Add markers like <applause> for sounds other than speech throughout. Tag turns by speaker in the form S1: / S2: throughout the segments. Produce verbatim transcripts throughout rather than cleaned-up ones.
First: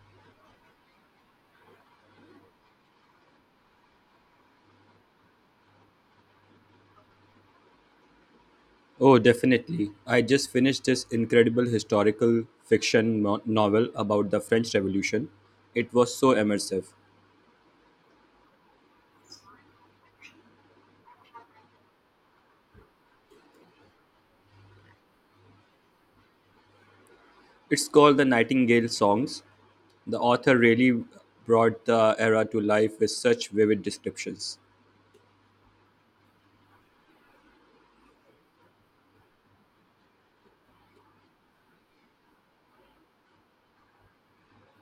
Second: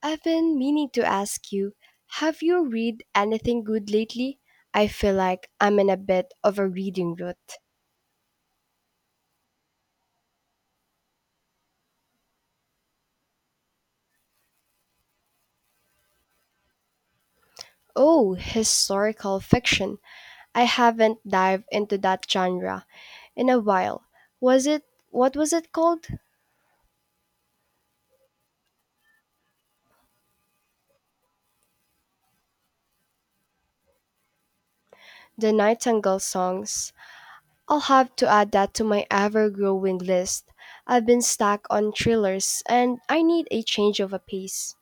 S1: I've been meaning to ask you, have you read anything good lately? I feel like I'm in a bit of a reading rut.
S2: Oh, definitely. I just finished this incredible historical fiction no- novel about the French Revolution. It was so immersive.
S1: Oh, historical fiction. I haven't dived into that genre in a while. Was it What was it called?
S2: It's called The Nightingale Songs. The author really brought the era to life with such vivid descriptions.
S1: The Nightingale Songs. I'll have to add that to my ever-growing list. I've been stuck on thrillers and I need a change of a pace.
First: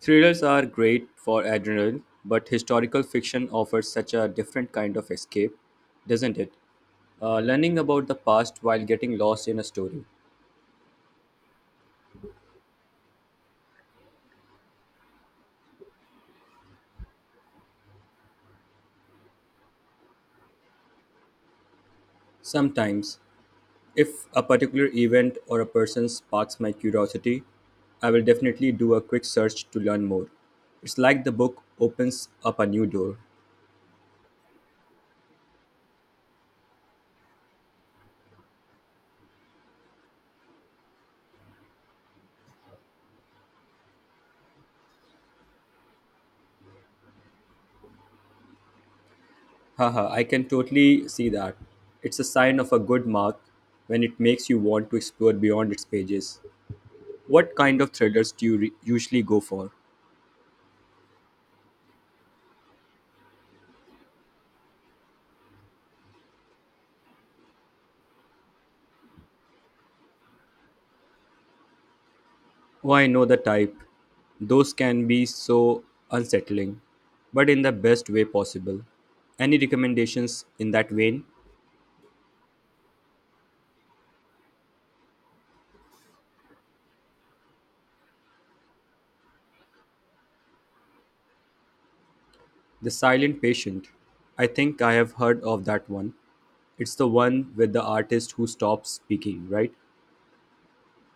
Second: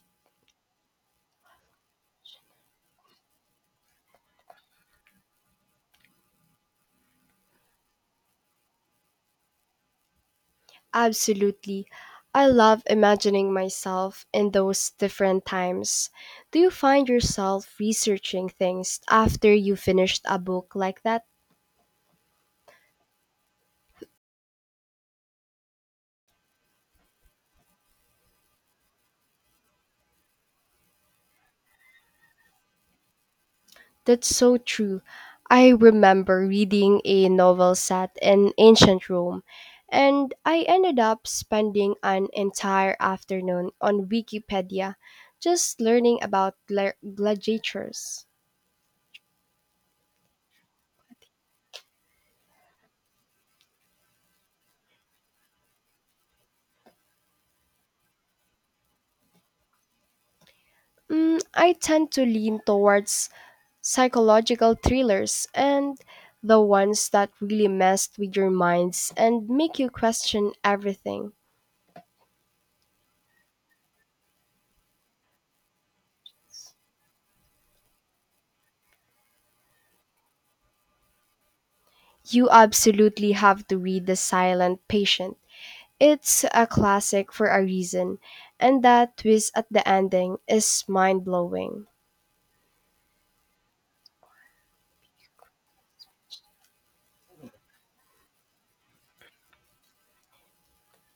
S2: Thrillers are great for adrenaline, but historical fiction offers such a different kind of escape, doesn't it? Uh, learning about the past while getting lost in a story.
S1: Absolutely. I love imagining myself in those different times. Do you find yourself researching things after you finished a book like that?
S2: Sometimes if a particular event or a person sparks my curiosity, I will definitely do a quick search to learn more. It's like the book opens up a new door.
S1: That's so true. I remember reading a novel set in ancient Rome, and I ended up spending an entire afternoon on Wikipedia just learning about gla- gladiators.
S2: Haha, I can totally see that. It's a sign of a good mark when it makes you want to explore beyond its pages. What kind of thrillers do you re- usually go for?
S1: Mm, I tend to lean towards psychological thrillers, and the ones that really mess with your minds and make you question everything.
S2: Oh, I know the type. Those can be so unsettling, but in the best way possible. Any recommendations in that vein?
S1: You absolutely have to read The Silent Patient. It's a classic for a reason, and that twist at the ending is mind blowing.
S2: The Silent Patient. I think I have heard of that one. It's the one with the artist who stops speaking, right?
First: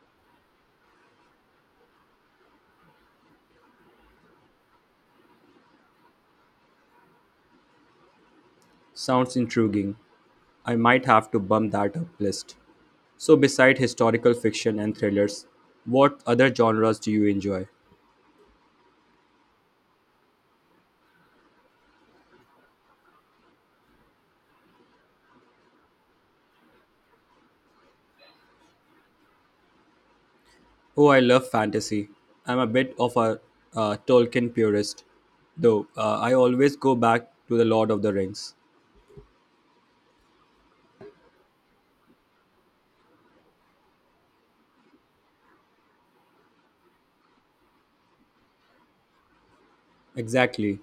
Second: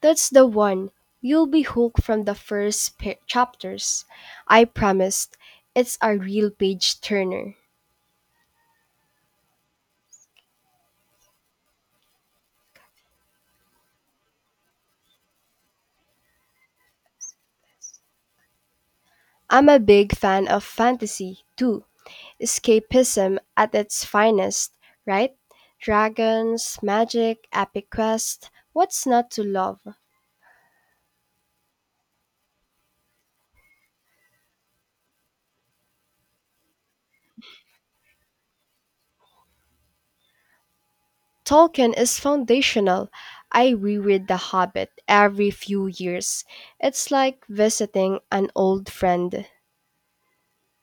S1: That's the one. You'll be hooked from the first pa- chapters. I promised. It's a real page turner.
S2: Sounds intriguing. I might have to bump that up list. So, beside historical fiction and thrillers, what other genres do you enjoy?
S1: I'm a big fan of fantasy, too. Escapism at its finest, right? Dragons, magic, epic quest. What's not to love?
S2: Oh, I love fantasy. I'm a bit of a uh, Tolkien purist, though uh, I always go back to The Lord of the Rings.
S1: Tolkien is foundational. I reread The Hobbit every few years. It's like visiting an old friend.
S2: Exactly.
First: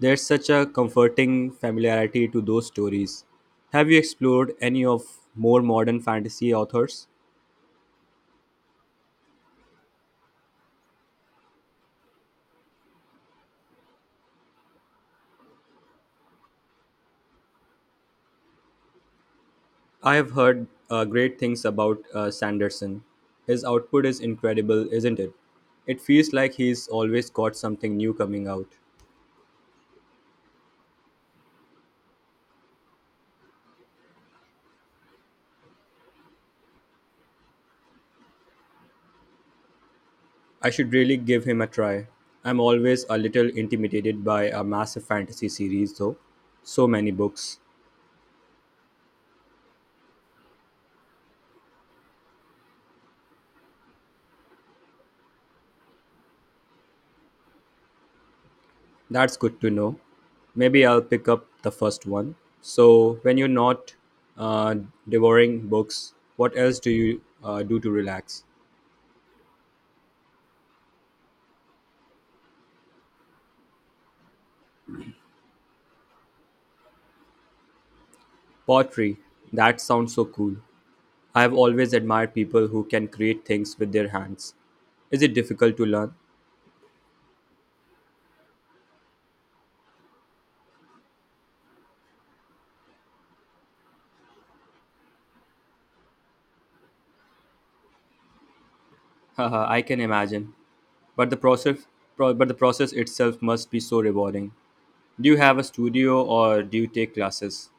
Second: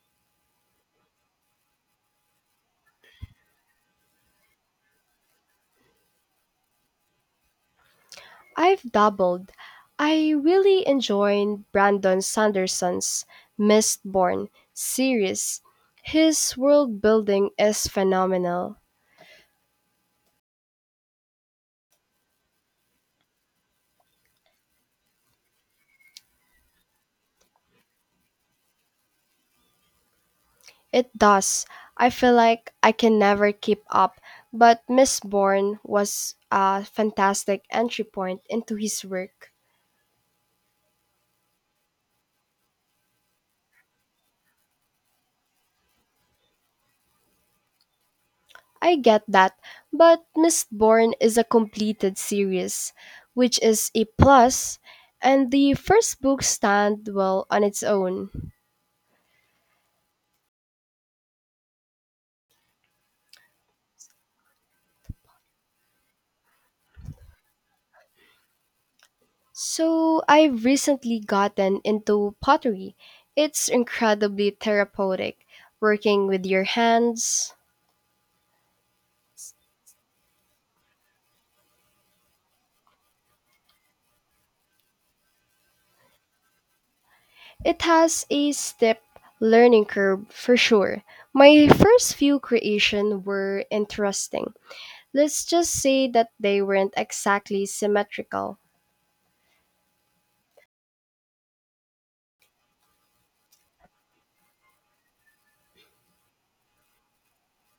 S2: There's such a comforting familiarity to those stories. Have you explored any of more modern fantasy authors?
S1: I've doubled. I really enjoyed Brandon Sanderson's Mistborn series. His world building is phenomenal.
S2: I have heard uh, great things about uh, Sanderson. His output is incredible, isn't it? It feels like he's always got something new coming out.
S1: It does. I feel like I can never keep up, but Miss Bourne was a fantastic entry point into his work.
S2: I should really give him a try. I'm always a little intimidated by a massive fantasy series, though. So many books.
S1: I get that, but Miss Bourne is a completed series, which is a plus, and the first book stand well on its own.
S2: That's good to know. Maybe I'll pick up the first one. So, when you're not uh, devouring books, what else do you uh, do to relax?
S1: So I've recently gotten into pottery. It's incredibly therapeutic, working with your hands.
S2: Pottery. That sounds so cool. I've always admired people who can create things with their hands. Is it difficult to learn?
S1: It has a steep learning curve for sure. My first few creations were interesting. Let's just say that they weren't exactly symmetrical.
S2: <laughs> Haha, I can imagine. But the process, pro- but the process itself must be so rewarding. Do you have a studio or do you take classes?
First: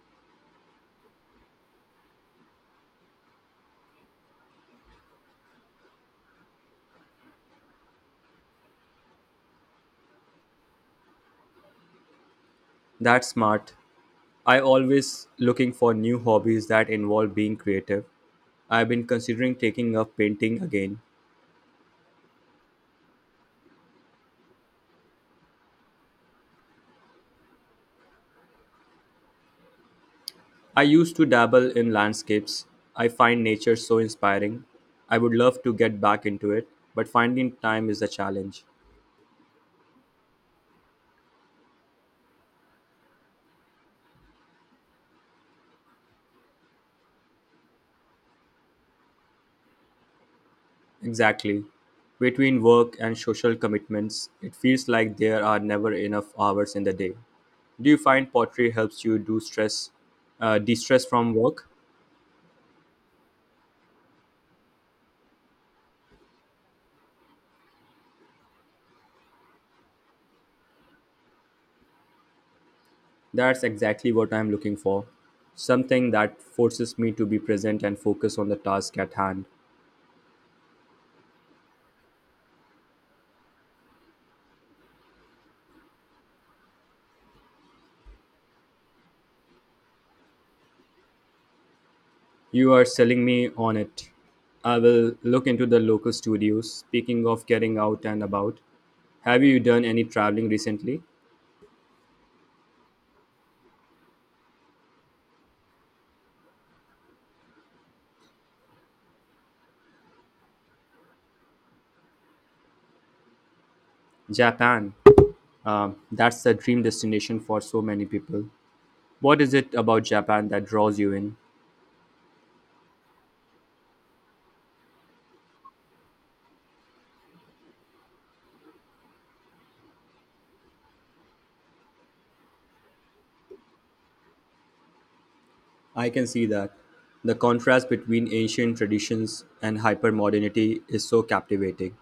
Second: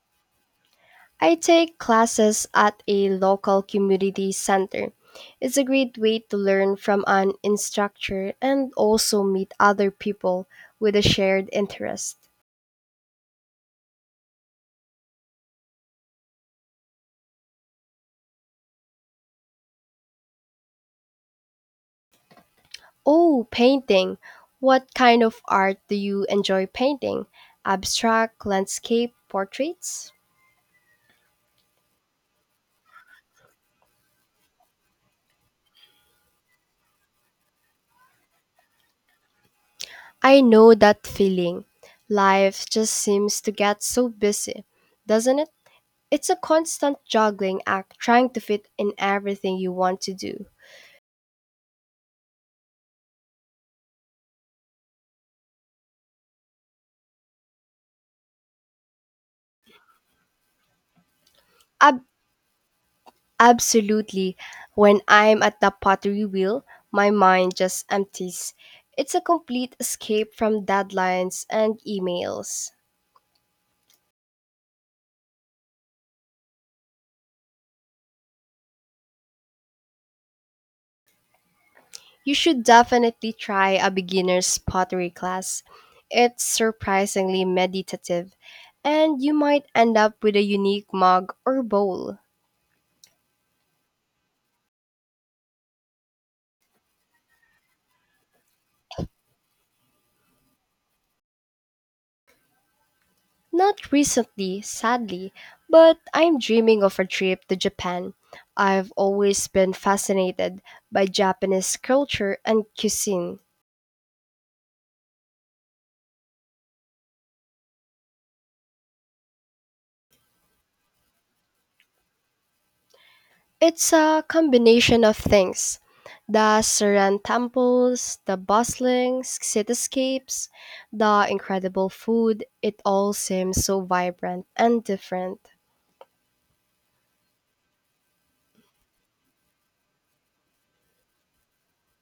S1: I take classes at a local community center. It's a great way to learn from an instructor and also meet other people with a shared interest.
S2: That's smart. I always looking for new hobbies that involve being creative. I've been considering taking up painting again.
S1: Oh, painting. What kind of art do you enjoy painting? Abstract, landscape, portraits?
S2: I used to dabble in landscapes. I find nature so inspiring. I would love to get back into it, but finding time is a challenge.
S1: I know that feeling. Life just seems to get so busy, doesn't it? It's a constant juggling act trying to fit in everything you want to do.
S2: Exactly. Between work and social commitments, it feels like there are never enough hours in the day. Do you find pottery helps you do stress, uh, de-stress from work?
S1: Ab- absolutely. When I'm at the pottery wheel, my mind just empties. It's a complete escape from deadlines and emails.
S2: That's exactly what I'm looking for. Something that forces me to be present and focus on the task at hand.
S1: You should definitely try a beginner's pottery class. It's surprisingly meditative, and you might end up with a unique mug or bowl.
S2: You are selling me on it. I will look into the local studios. Speaking of getting out and about, have you done any traveling recently?
S1: Not recently, sadly, but I'm dreaming of a trip to Japan. I've always been fascinated by Japanese culture and cuisine.
S2: Japan. Um, that's the dream destination for so many people. What is it about Japan that draws you in?
S1: It's a combination of things. The Saran temples, the bustling cityscapes, the incredible food, it all seems so vibrant and different.
S2: I can see that. The contrast between ancient traditions and hypermodernity is so captivating.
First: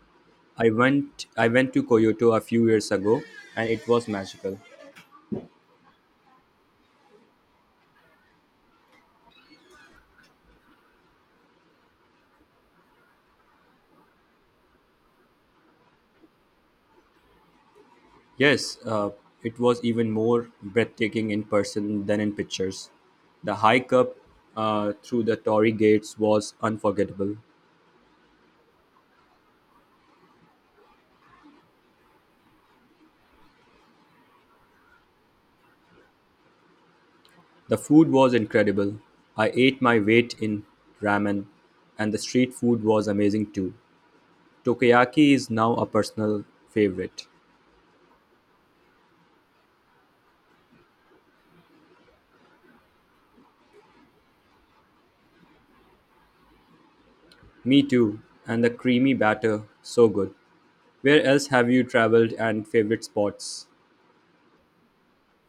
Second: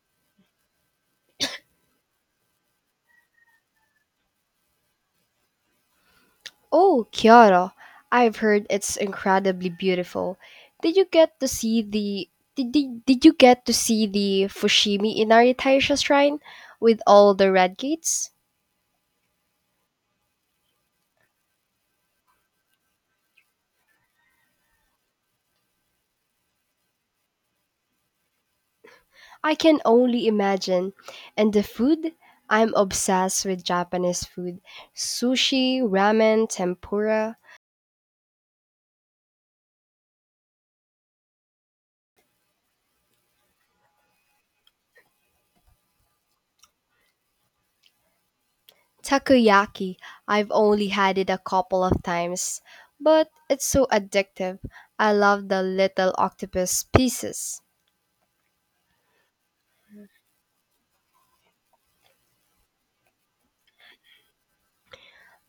S2: I went I went to Kyoto a few years ago and it was magical.
S1: Oh, Kyoto. I've heard it's incredibly beautiful. Did you get to see the did, did, did you get to see the Fushimi Inari Taisha shrine with all the red gates?
S2: Yes, uh, it was even more breathtaking in person than in pictures. The hike up uh, through the Torii gates was unforgettable.
S1: I can only imagine. And the food? I'm obsessed with Japanese food. Sushi, ramen, tempura,
S2: The food was incredible. I ate my weight in ramen and the street food was amazing too. Takoyaki is now a personal favorite.
S1: takoyaki. I've only had it a couple of times, but it's so addictive. I love the little octopus pieces.
S2: Me too, and the creamy batter, so good. Where else have you traveled and favorite spots?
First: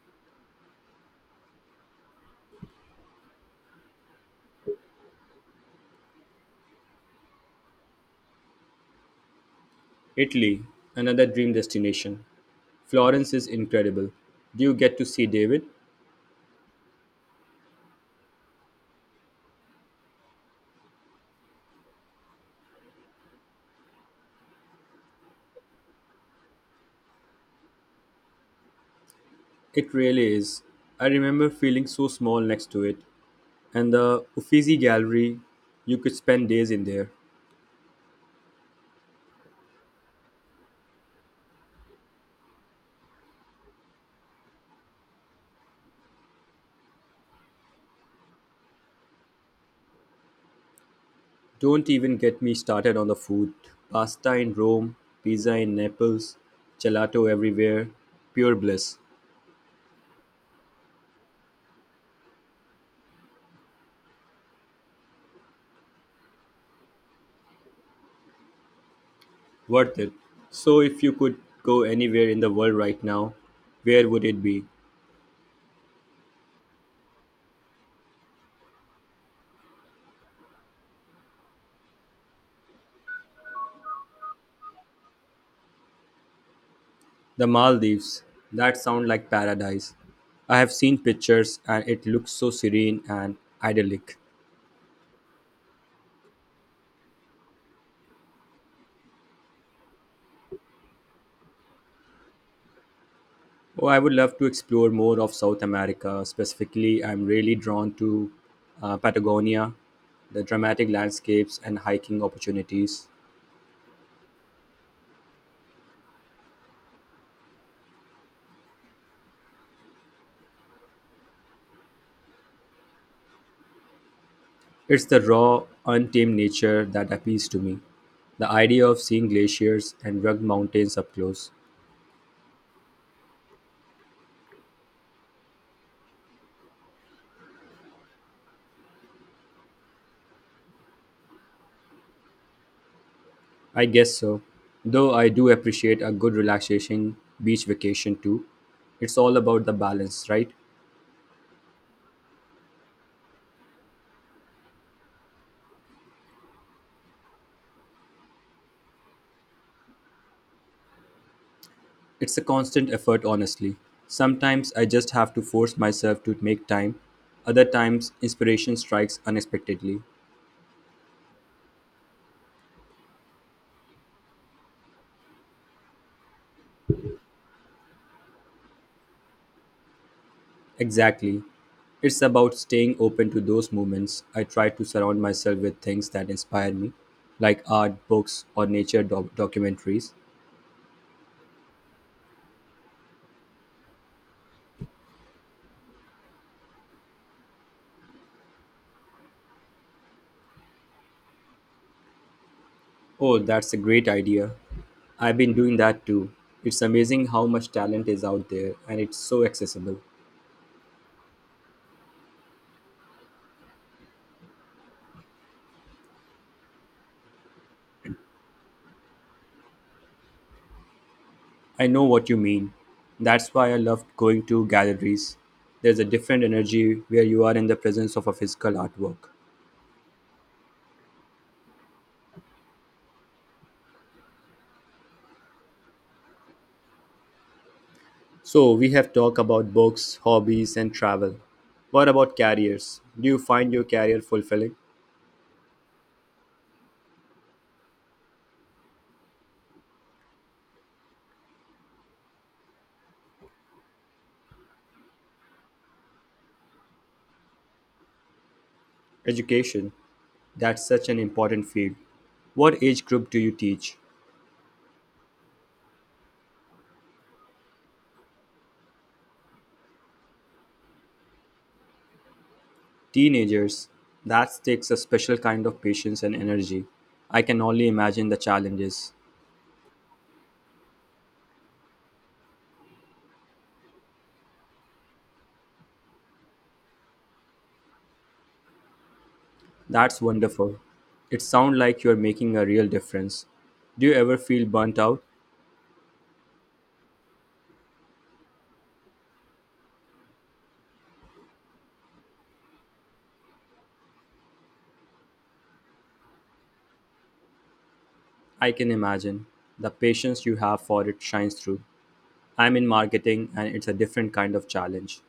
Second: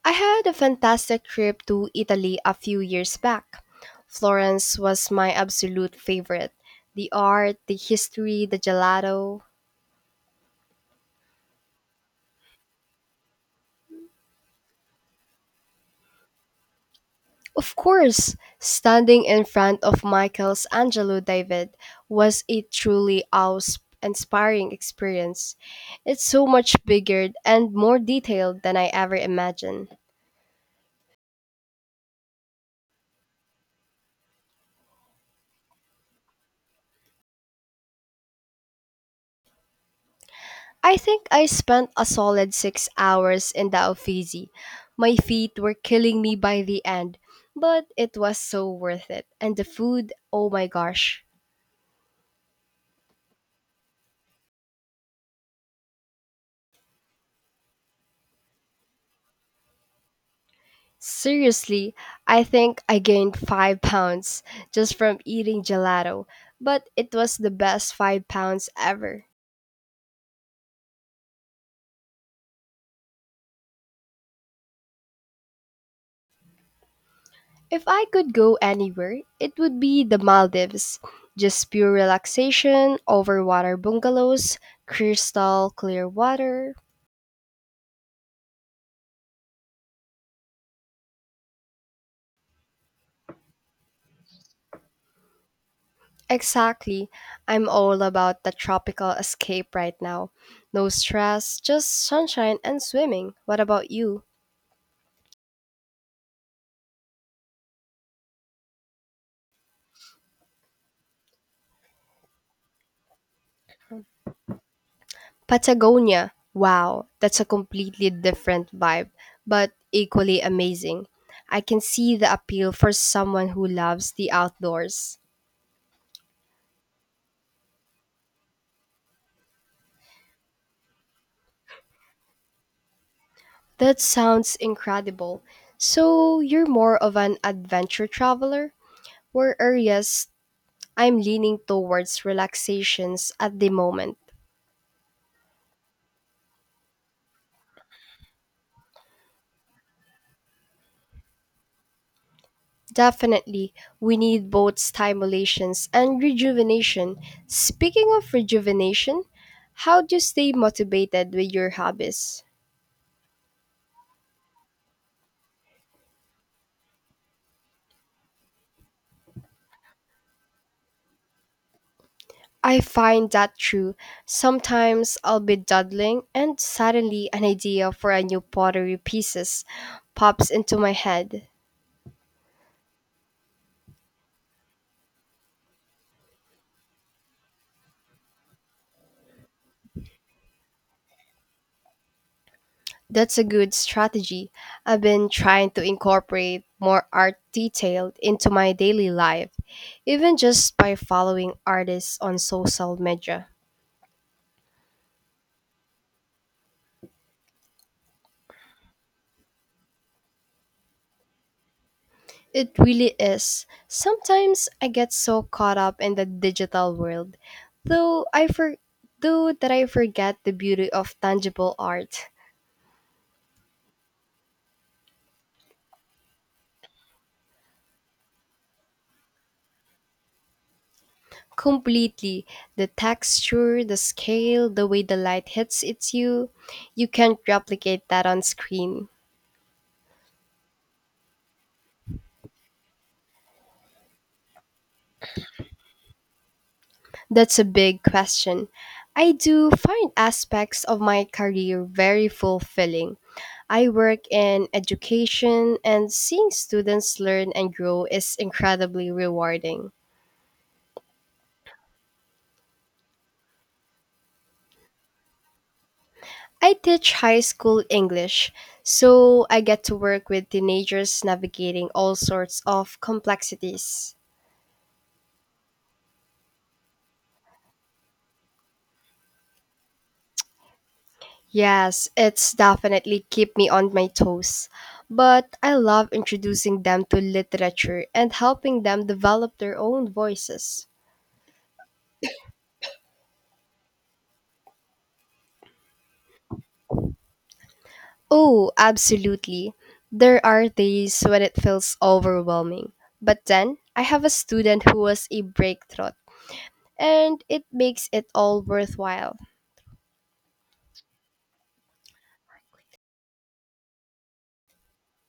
S1: I had a fantastic trip to Italy a few years back. Florence was my absolute favorite. The art, the history, the gelato.
S2: Italy, another dream destination. Florence is incredible. Do you get to see David?
S1: Of course, standing in front of Michael's Angelo David was a truly awe inspiring experience. It's so much bigger and more detailed than I ever
S2: It
S1: imagined.
S2: really is. I remember feeling so small next to it. And the Uffizi Gallery, you could spend days in there.
S1: I think I spent a solid six hours in the Uffizi. My feet were killing me by the end, but it was so worth it. And the food, oh my gosh.
S2: Don't even get me started on the food. Pasta in Rome, pizza in Naples, gelato everywhere. Pure bliss.
S1: Seriously, I think I gained five pounds just from eating gelato, but it was the best five pounds ever.
S2: Worth it. So, if you could go anywhere in the world right now, where would it be?
S1: If I could go anywhere, it would be the Maldives. Just pure relaxation, over water bungalows, crystal clear water.
S2: The Maldives. That sounds like paradise. I have seen pictures and it looks so serene and idyllic.
S1: Exactly. I'm all about the tropical escape right now. No stress, just sunshine and swimming. What
S2: Oh,
S1: about
S2: I would
S1: you?
S2: love to explore more of South America. Specifically, I'm really drawn to uh, Patagonia, the dramatic landscapes and hiking opportunities.
S1: Patagonia. Wow, that's a completely different vibe, but equally amazing. I can see the appeal for someone who loves the
S2: It's
S1: outdoors.
S2: the raw, untamed nature that appeals to me. The idea of seeing glaciers and rugged mountains up close.
S1: That sounds incredible. So, you're more of an adventure traveler? Where areas I'm leaning towards relaxations at the
S2: I
S1: moment.
S2: guess so. Though I do appreciate a good relaxation beach vacation too. It's all about the balance, right?
S1: Definitely, we need both stimulations and rejuvenation. Speaking of rejuvenation, how do you stay motivated with your
S2: It's a
S1: hobbies?
S2: constant effort, honestly. Sometimes I just have to force myself to make time. Other times, inspiration strikes unexpectedly.
S1: I find that true. Sometimes I'll be dawdling and suddenly an idea for a new pottery pieces pops into my
S2: Exactly.
S1: head.
S2: It's about staying open to those moments. I try to surround myself with things that inspire me, like art, books, or nature doc- documentaries.
S1: That's a good strategy. I've been trying to incorporate more art detail into my daily life, even just by following artists on social
S2: Oh,
S1: media.
S2: that's a great idea. I've been doing that too. It's amazing how much talent is out there and it's so accessible.
S1: It really is. Sometimes I get so caught up in the digital world, though I for- though that I forget the beauty of tangible
S2: I know what
S1: art.
S2: you mean. That's why I love going to galleries. There's a different energy where you are in the presence of a physical artwork.
S1: Completely. The texture, the scale, the way the light hits it's you, you can't replicate that on
S2: So, we
S1: screen.
S2: have talked about books, hobbies, and travel. What about careers? Do you find your career fulfilling?
S1: That's a big question. I do find aspects of my career very fulfilling. I work in education, and seeing students learn and grow is incredibly
S2: Education,
S1: rewarding.
S2: that's such an important field. What age group do you teach?
S1: I teach high school English, so I get to work with teenagers navigating all sorts of
S2: Teenagers,
S1: complexities.
S2: that takes a special kind of patience and energy. I can only imagine the challenges.
S1: Yes, it's definitely keep me on my toes. But I love introducing them to literature and helping them develop their own
S2: That's wonderful.
S1: voices.
S2: It sounds like you're making a real difference. Do you ever feel burnt out?
S1: Oh, absolutely. There are days when it feels overwhelming. But then I have a student who was a breakthrough, and it makes it all
S2: I can
S1: worthwhile.
S2: imagine. The patience you have for it shines through. I'm in marketing and it's a different kind of challenge.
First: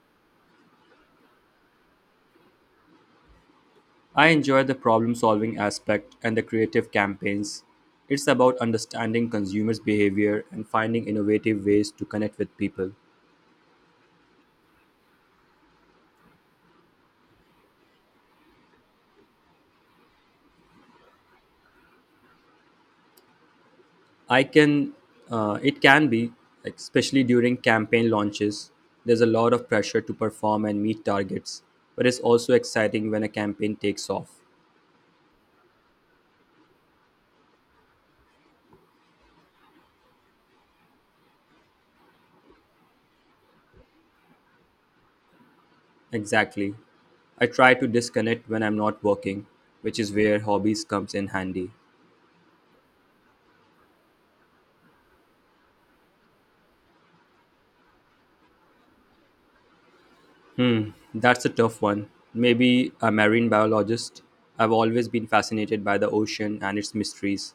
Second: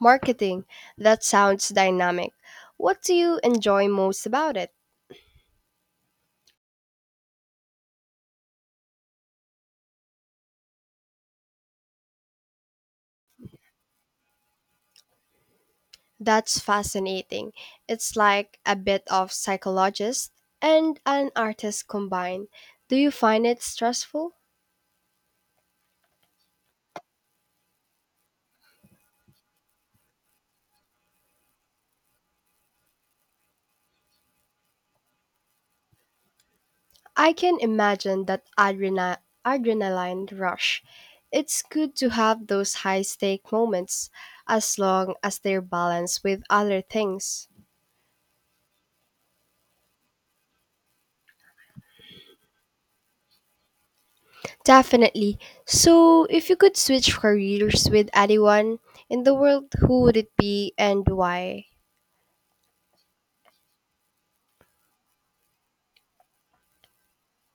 S1: Marketing, that sounds dynamic. What do you enjoy most
S2: I
S1: about
S2: enjoy
S1: it?
S2: the problem solving aspect and the creative campaigns. It's about understanding consumers' behavior and finding innovative ways to connect with people.
S1: That's fascinating. It's like a bit of psychologist and an artist combined. Do you find it stressful?
S2: I can, uh, it can be, like, especially during campaign launches. There's a lot of pressure to perform and meet targets, but it's also exciting when a campaign takes off.
S1: I can imagine that adrena- adrenaline rush. It's good to have those high stake moments as long as they're balanced with
S2: Exactly.
S1: other
S2: I
S1: things.
S2: try to disconnect when I'm not working, which is where hobbies comes in handy.
S1: Definitely. So, if you could switch careers with anyone in the world, who would it be
S2: Hmm,
S1: and
S2: that's a
S1: why?
S2: tough one. Maybe a marine biologist. I've always been fascinated by the ocean and its mysteries.